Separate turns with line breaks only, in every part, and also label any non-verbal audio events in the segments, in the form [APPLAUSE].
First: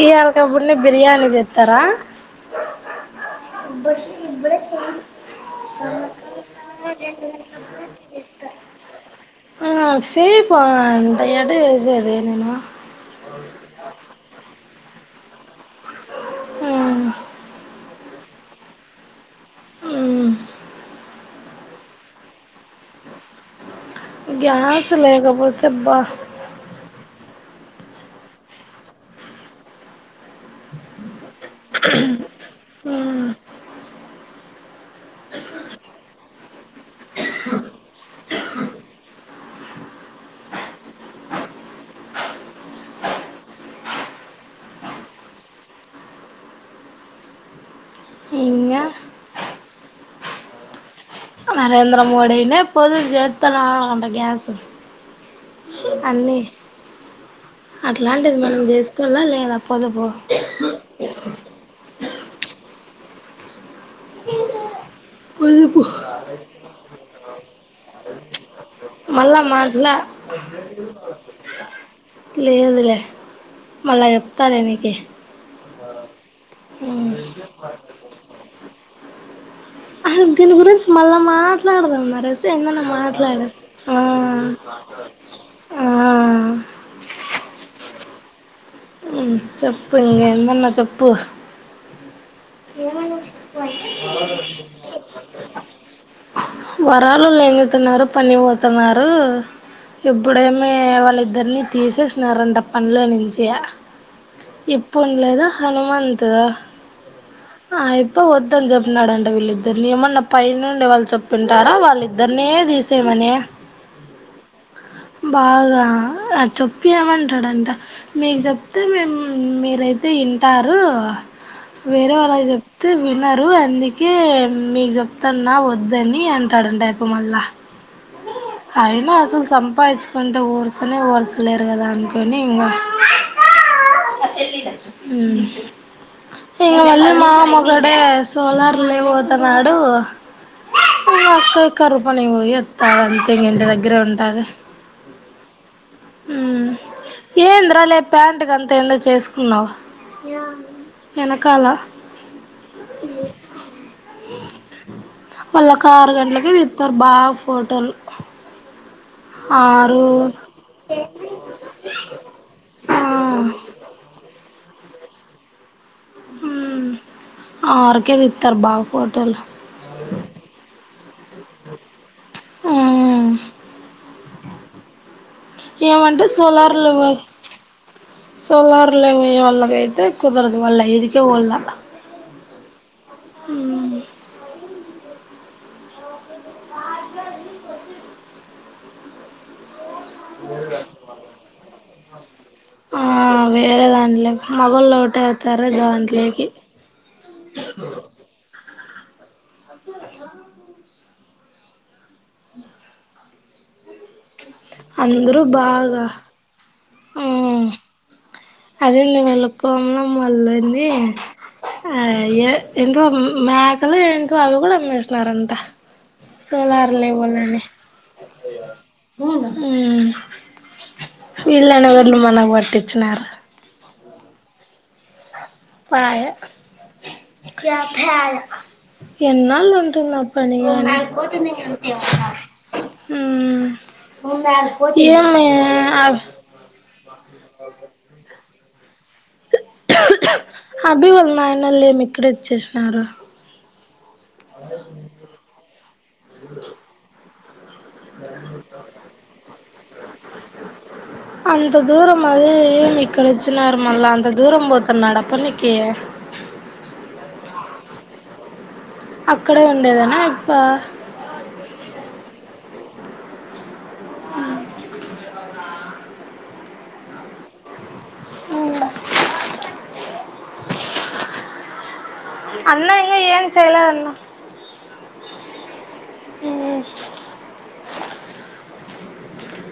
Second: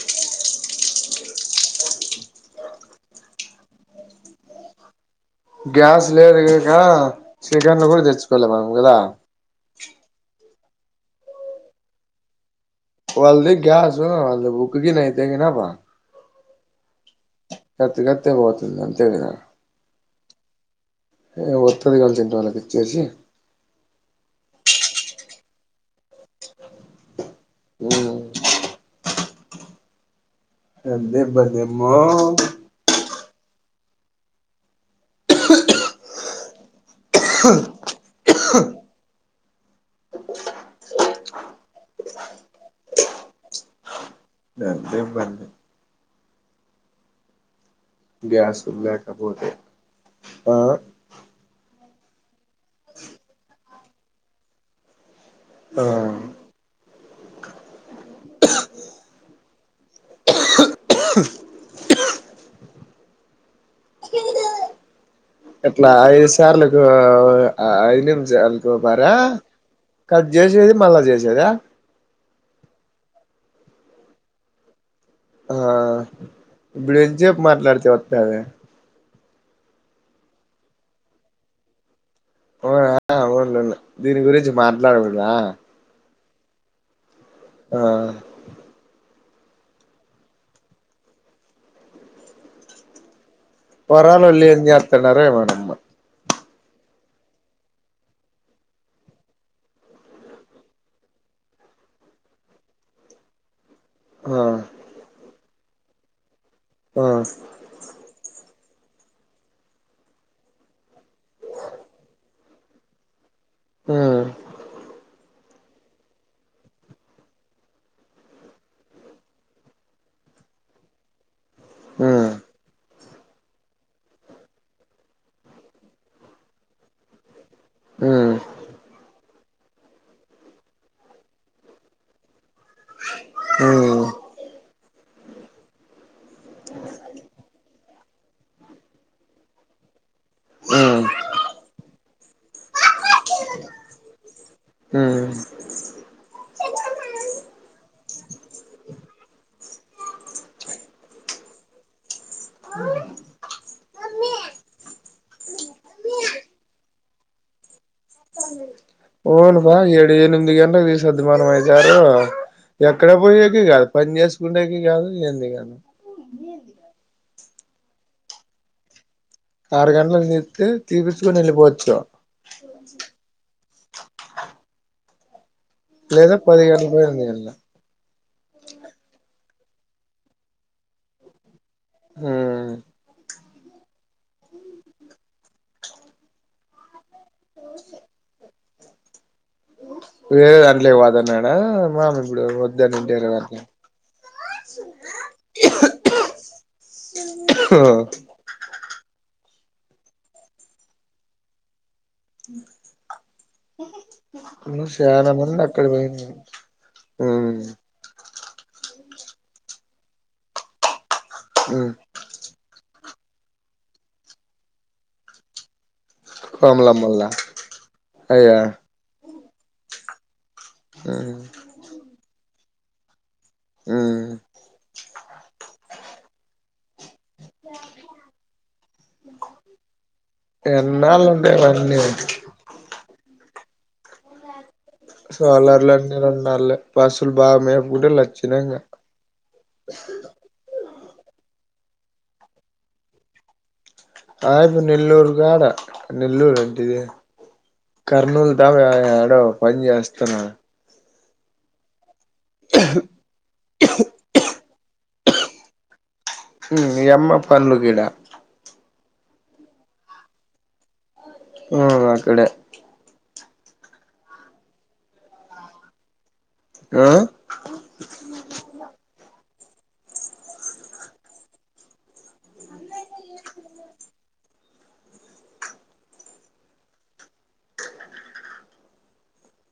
ఈ ఆలకబుడినే బిర్యానీ జేత్తరా.
గ్యాస్ లేదు గనక చికెన్లు కూడా తెచ్చుకోలే మనం కదా
ఆ చేయ్ పాంటయ్యాదు జదేనేను
వాళ్ళది గ అస వాళ్ళ బుక్కియి నా బా
అ
కత్ కతే పోతుంది అంతేదా
ఉమ్,
ఒర్తది కాల చెింటవాలకి
గ్యాస్ త్ లేకపోతే బాస్
ఉమ్ అదే బధే మ్మో
అ
అదే బన్న గ్యాస్ ఉ
ఇంగా
లేకపోతే ఆ
నరేంద్ర మోడినే పొదు జతునా అంట గ్యాసు
ఆ
అన్నీ అట్లాంటిది మనం చేసుకోలా లేదా పొదుపు పొదుపు
ఎట్లా ఐదు సార్లులకు ఆ అఐ రపారా
మళ్ళా మాట్లా
కట్ చేసేది మళ్ళా చేసేదా
లేదులే మళ్ళా చెప్తాలే నీకు
ఆ ఇప్పుడు ఎంతసేపు. మాట్లాడుతావ్ అక్క అదే.
అ దీని గురించి మళ్ళా మాట్లాడదాం, బస్ ఎందున్న
అవునా
మాట్లాడ.
అవునులే దీని గురించి మాట్లాడుదును.
ఆ
ఆ
హు చెప్పు ఇంగా ఏమున్నా చెప్పు. ఏ మన
వరాలోలు ఏం చేస్తున్నారు. ఏమో నమ్మ.
వరాలోలు ఏమీ చేసుతున్నారు. పని పోతున్నారు ఎప్పుడేమీ. వాళ్ళిద్దరిని తీసేసినారంట. పనిలో నుంచి,
ఆ
ఎప్పు లేదా హనుమంతు.
ఆ
ఆ ఇప్పు వద్దు. వద్దని చెప్పినాడంటడి వీళ్ళిద్దరిని. ఏమన్నా పై నుండి వాళ్ళు చెప్పింటారా. వాళ్ళిద్దరినీ తీసేమని,
ఆ
బాగా చెప్పి ఏమంటాడంట. మీకు చెప్తే మేము మీరైతే ఇంటారు,
ఉమ్
వినరు అందుకే మీకు చెప్తాన్నా. వద్దని అంటాడంట ఇపు మల్ల, అయినా అసలు సంపాదించుకుంటే. ఒరిస్సానే ఓర్సలేరు కదా అనుకొని ఇంగా,
ఉమ్ ఉమ్
ఊ ఇంగా మళ్ళీ మా మొగాడే. సోలార్ లే పోతున్నాడు.
ఉమ్
ఇంగా అక్క కరువు పని పోయి వస్తారు అంతే. ఇంగా ఇంటి దగ్గరే ఉంటుంది,
ఊ
ఏంద్రా లే ప్యాంటుకి అంతా. ఏందో చేసుకున్నావు, వెనకాల వాళ్లకి ఆరు గంటలకి తీస్తారు. బాగా ఫోటోలు,
ఓలమ్మ
ఆరు
ఏడు ఎనిమిది గంటకి తీసేది. మన అయ్యగారు. ఎక్కడ పోయకి కాదు పని చేసు, ఉండే కి కాదు ఎంది కాను.
హు ఆరుకె తీతారు బాగా ఫోటోలు,
ఆరు గంటలు తీతే తీపిచ్చుకొని వెళ్ళిపోవచ్చు,
మ్మ్ ఏమంటే
లేదా పది గంటల
సోలార్లు పో
పోయింది వెళ్ళ
సోలార్లు. పోయే వాళ్ళంతా, అయితే కుదరదు వల్ల ఇదికే పోవాలా,
ఆ
ఊ
వేరే దాంట్ల వాదన్నాడా, మామూలుది,
ఆ వేరే దాంట్లోకి మగళ్ళ ఒకట వతారు దాంట్లోకి
దాంట్లో
అ
ను చాలా
అందరూ
మంది అక్కడ
బాగా
పోయింది అ
అదేం వెళక్కమడం మళ్ళంది
ఉమ్
ఆ ఏ మేకలు ఏకి అవి కూడా అమ్మేసినారంట
మలా
సోలార్లే
మల్లా అయ్య
అవునా
ఉమ్
విళ్ళనగర్లు మనగ బర్తది విచ్చినన్నారు
ఆ
ఎన్నాళ్ ఉంటుంద ప
ఎన్నాళ్ళండి ఇవన్నీ
ఏమి
సోలార్లు అన్నీ రెండు నాలులు బస్సులు బాగా మేకుంటే లచ్చ చినంగా వ
అభి వాళ్ళ నాయన లేమిక్రి చేశారు
ఆ ఇప్పు నెల్లూరు కాడ నెల్లూరు అంటిది కర్నూలు దా వ ఏడో పని చేస్తున్నాడు
అంత దూరం మళ్ళీ ఏమిక్కడచ్చన్నారు మళ్ళఅంత దూరం పో కన్నాడప్ప నికె
ఎమ్మ పంలుగడా
అక్కడే ఉండేదనా ఇప్ప
ఆ అక్కడే
ఆ
ఆ
అన్నా ఇగ ఎం చేయలేదన్న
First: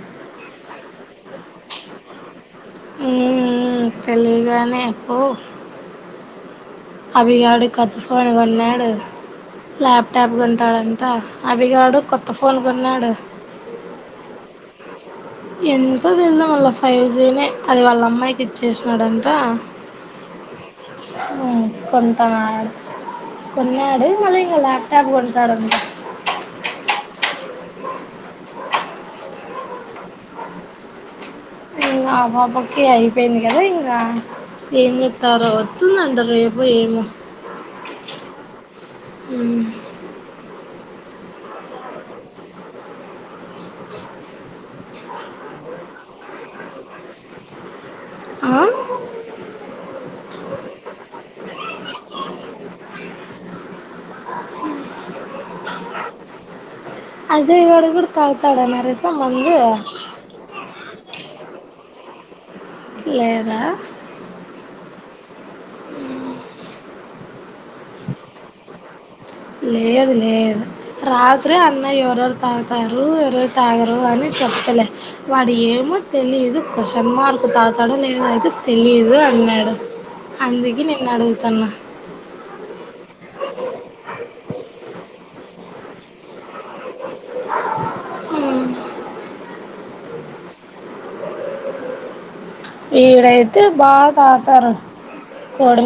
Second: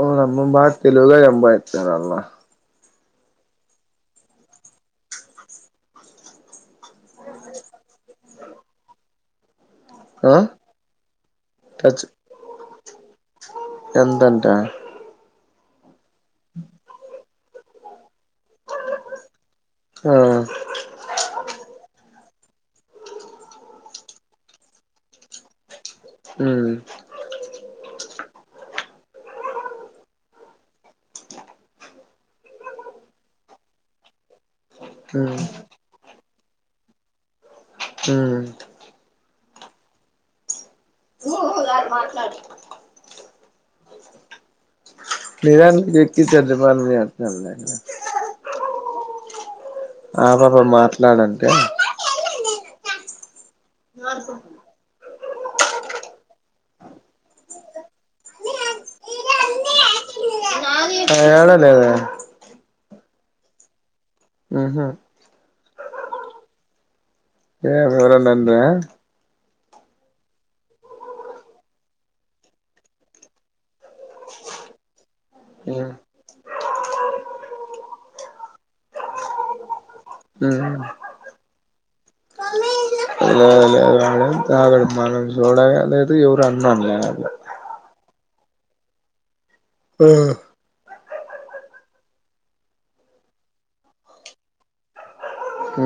ఓ నమ్ బా తెలుగుగా చెబయితే అన్న
ఊఉ తెలివిగానే అప్పు అవిగాడు కథఫ వెళ్ళాడు ల్యాప్టాబ్
ఆ
కొంటాడంట అవిగాడు
టచ్
కొత్త ఫోన్ కొన్నాడు
ఎంతంట
ఎంత తిందో మళ్ళా ఫైజినే అది వాళ్ళ అమ్మాయికి ఇచ్చేసినాడంట
ఆ
కొ ఆ కొన్నాడు మళ్ళీ ల్యాప్టాప్ కొంటాడంట
హ్మ్
ఇంగ ఆ పాపకి అయిపోయింది కదా ఇంగ ఏమ్
ఉమ్
చెప్తారో వత్తుదంట రేపు ఏము
హ్మ్
హ్మ్
గారు మాట్లాడు [UNINTELLIGIBLE]
ఆ
ఆ పాప మాట్లాడంటే
అజయ్ గాడు కూడ తాగతాడా నరేష మందు
యాడలేదే
లేదా
హ్మహు
హ్మ్
ఏ ఏవ్వరన్నా అండ్ర
లేదు లేదు రాత్రి అన్నయ ఎవరెవరు తాగతారు ఎవరెవరు తాగరు అని చెప్పలే వాడు
లేదు
ఏమో తెలీదు కోశన్మార్క్ తాగతాడో లేదో అయితే తెలీదు అన్నాడు అందుకే నిన్ను అడుగుతన్నా
లే లేదు వాడేం తాగడు మనం చూడగా లేదు ఎవరు అన్ను అనలే ఆ
ఇడయితే బాగా తాగతారు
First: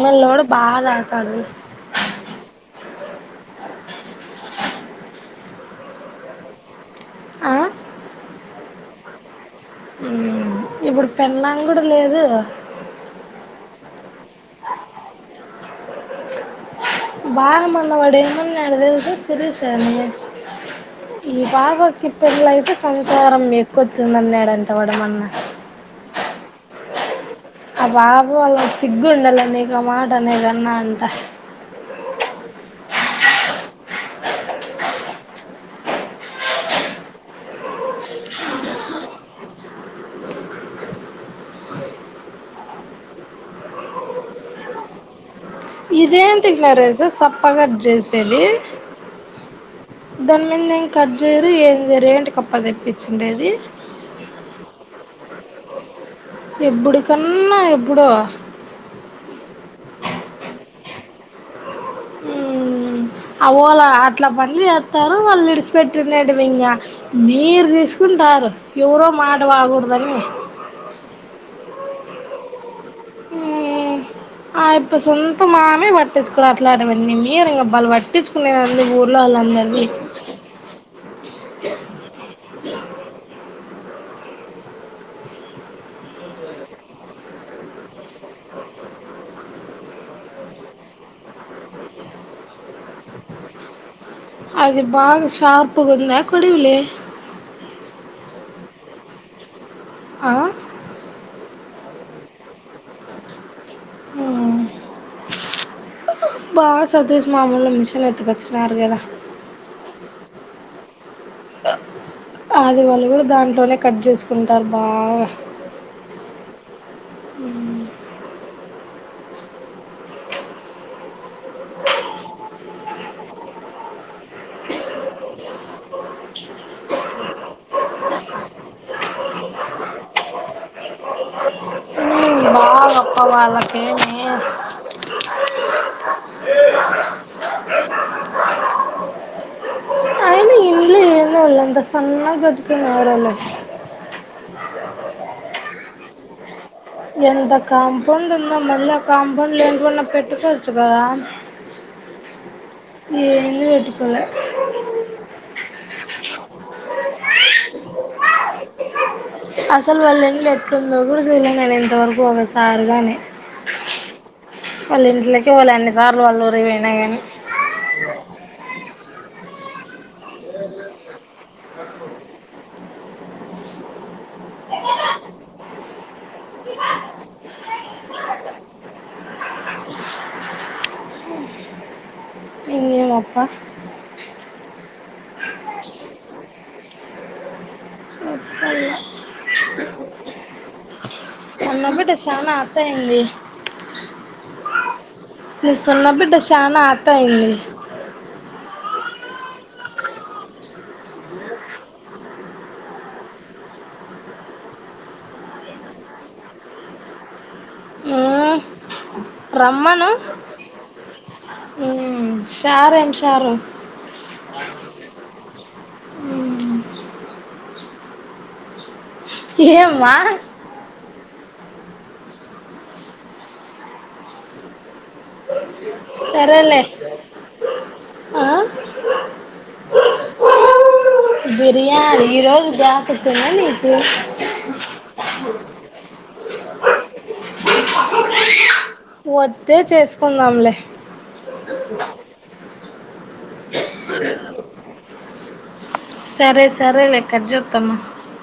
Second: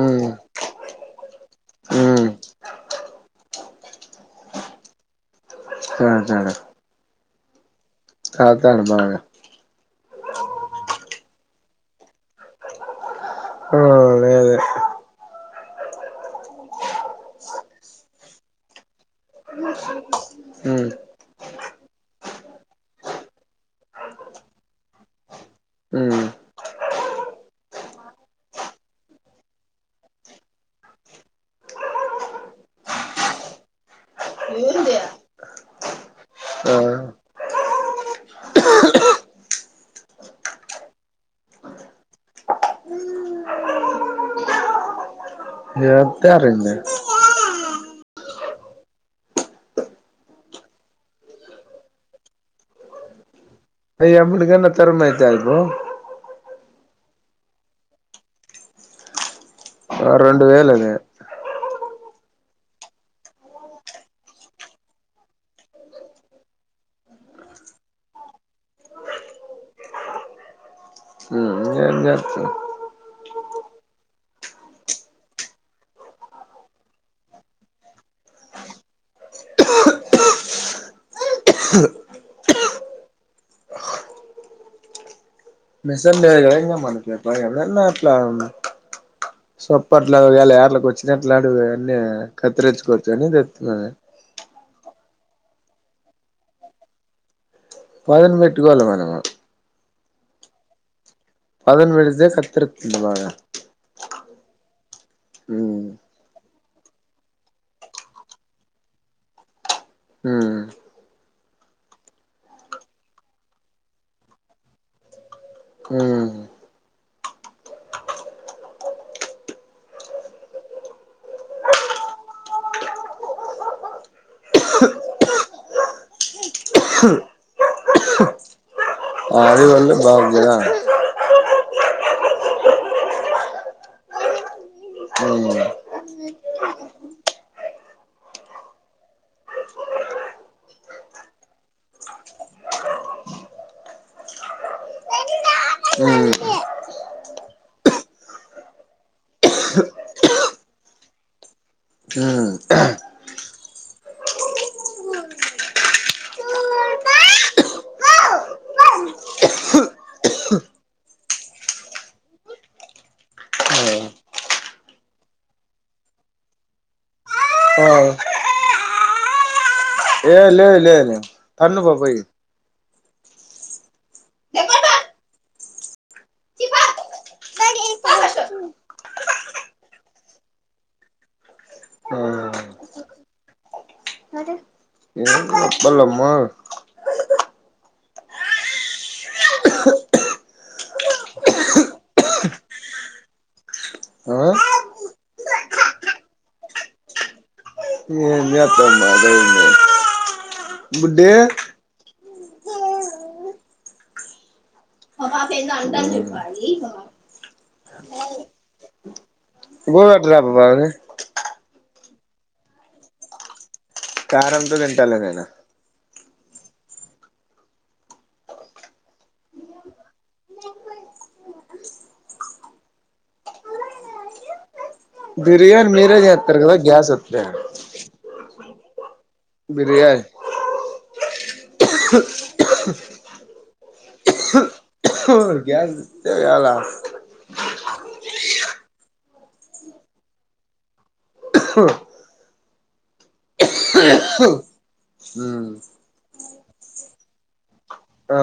ఉమ్
బాగా తా తడు
ఉమ్ తాగుతాడు
ఆ
తాగుతాడు బాగా
హ్మ్ ఇప్పుడు పెడ్లాంగుడు లేదు
హ్మ్ లేదు
బాగామల్ల వాడేమన్నాడు తెలుసా శిరీష ని
ఉమ్
ఈ పాపకి పెల్లయితే సంసారం ఎక్కుతుందన్నాడంట వాడు మన్న
ఉమ్
ఆ బాబు వాళ్ళ సిగ్గుండాలి నీకు ఆ మాటనేదన్నా అంట
ఆ
ఇదేంటికి
చెప్తారండి
నరేసు సప్పగా చేసేది దాని మీద ఏం కట్ చేయరు ఏం చేయరు ఏంటి కప్ప తెప్పిచ్చిండేది
అయ్య ఎబ్బటికన్నా తరమైతాయ్ పో
ఎబ్బుడికన్నా ఎబ్బుడో
ఆ రెండు వేలు అది
హ్మ్ అవోలా అట్లా పన్లు చేత్తారు వాళ్ళు నిడిచిపెట్టిండేటివి ఇంకా మీరు తీసుకుంటారు ఎవరో మాట వాకూడదని
ఏమ్జేత్తవ్
మ్మ్. ఆ ఇప్పుడు సొంతమామే పట్టించుకోడు అట్లాంటివన్నీ, మీరేయిగాభలే పట్టించుకునేదన్ని ఊర్లో వాళ్ళందరినీ
మిషన్ లేదు. కదా ఇంకా మనకు ఎట్లాగైనా నా ఇట్లాన్ సొపర్ట్లా వేళ [UNINTELLIGIBLE] వచ్చినట్లాంటివి, అవన్నీ కత్తిరిచ్చుకో సెన్డింగ్ చేత్తున్నావ్. గదా ప్చ్
అది బాగా షార్పుగా ఉందా. కొడివులే
పదన్ పెట్టుకోవాలి. మనము
ఆ
పదన్ పెడితే కత్తెర్ తింటే బాగా
హ్మ్
ఉమ్
బా సతీష్ మామూలుగా మిషన్ ఎత్తుకొచ్చినారు. కదా
హ్మ్
ఆది వాళ్ళు కూడా దాంట్లోనే కట్ చేసుకుంటారు. బాగా
ఉమ్ ఆది వాళ్ళు బాగుంది. గదా
వావ్ అప్పా వాళ్ళకేమే
ఉమ్
అయినా ఇల్లు ఏందో వాళ్లు అంతా సన్నగా గట్టుకున్నారు. వాళ్ళు
ఉమ్
ఏంత కాంపౌండ్, ఉందో మళ్ళీ ఆ కాంపౌండ్ లో ఎంటివన్న పెట్టుకోవచ్చు గదాం.
ఉమ్
ఏంది పెట్టుకోలే అసలు వాళ్ళ ఇళ్ళు ఎట్లుందో కూడ చూడ్లే నేను ఇంతవరకు ఒకసారి గాని,
ఆ
వాళ్ళ ఇంట్లకే పోలె అన్నిసార్లు వాళ్ళ ఊరికి పోయినా గానీ
ఆ ఏ లేదు లే లే తన్నుపో పోయి
పెట్టకు
ఆ
ఇంగేందప్ప
అప్పలమ్మా
చెప్పాలి. ఇగ సన్న బిడ్డ శాన అత్తి అయింది.
ఆ
నీ సన్న బిడ్డ శాన అత్తి అయ్యింది.
ఏం చేత్తం మరీ బుడ్డీ ఆ [UNINTELLIGIBLE] అంత చెప్పాలి. ఇక
మ్మ్
ఇంకోది అట్టు తేపో మరి.
హ్మ్ షారేంషారు
కారంతో తింటాలే నేను
ఏం మ్మా
బిర్యానీ మీరే జేత్తరు కదా
సరేలే
గ్యాస్ వత్తే
ఆ,
బిర్యానీ
బిర్యానీ ఈరోజు గ్యాస్ ఎక్కువైందా. నీకు
గ్యాజ్ చేయాల
వత్తే చేసుకుందాంలే.
ఉమ్
సరే, సరేలే కట్జేత్తన్న
ఆ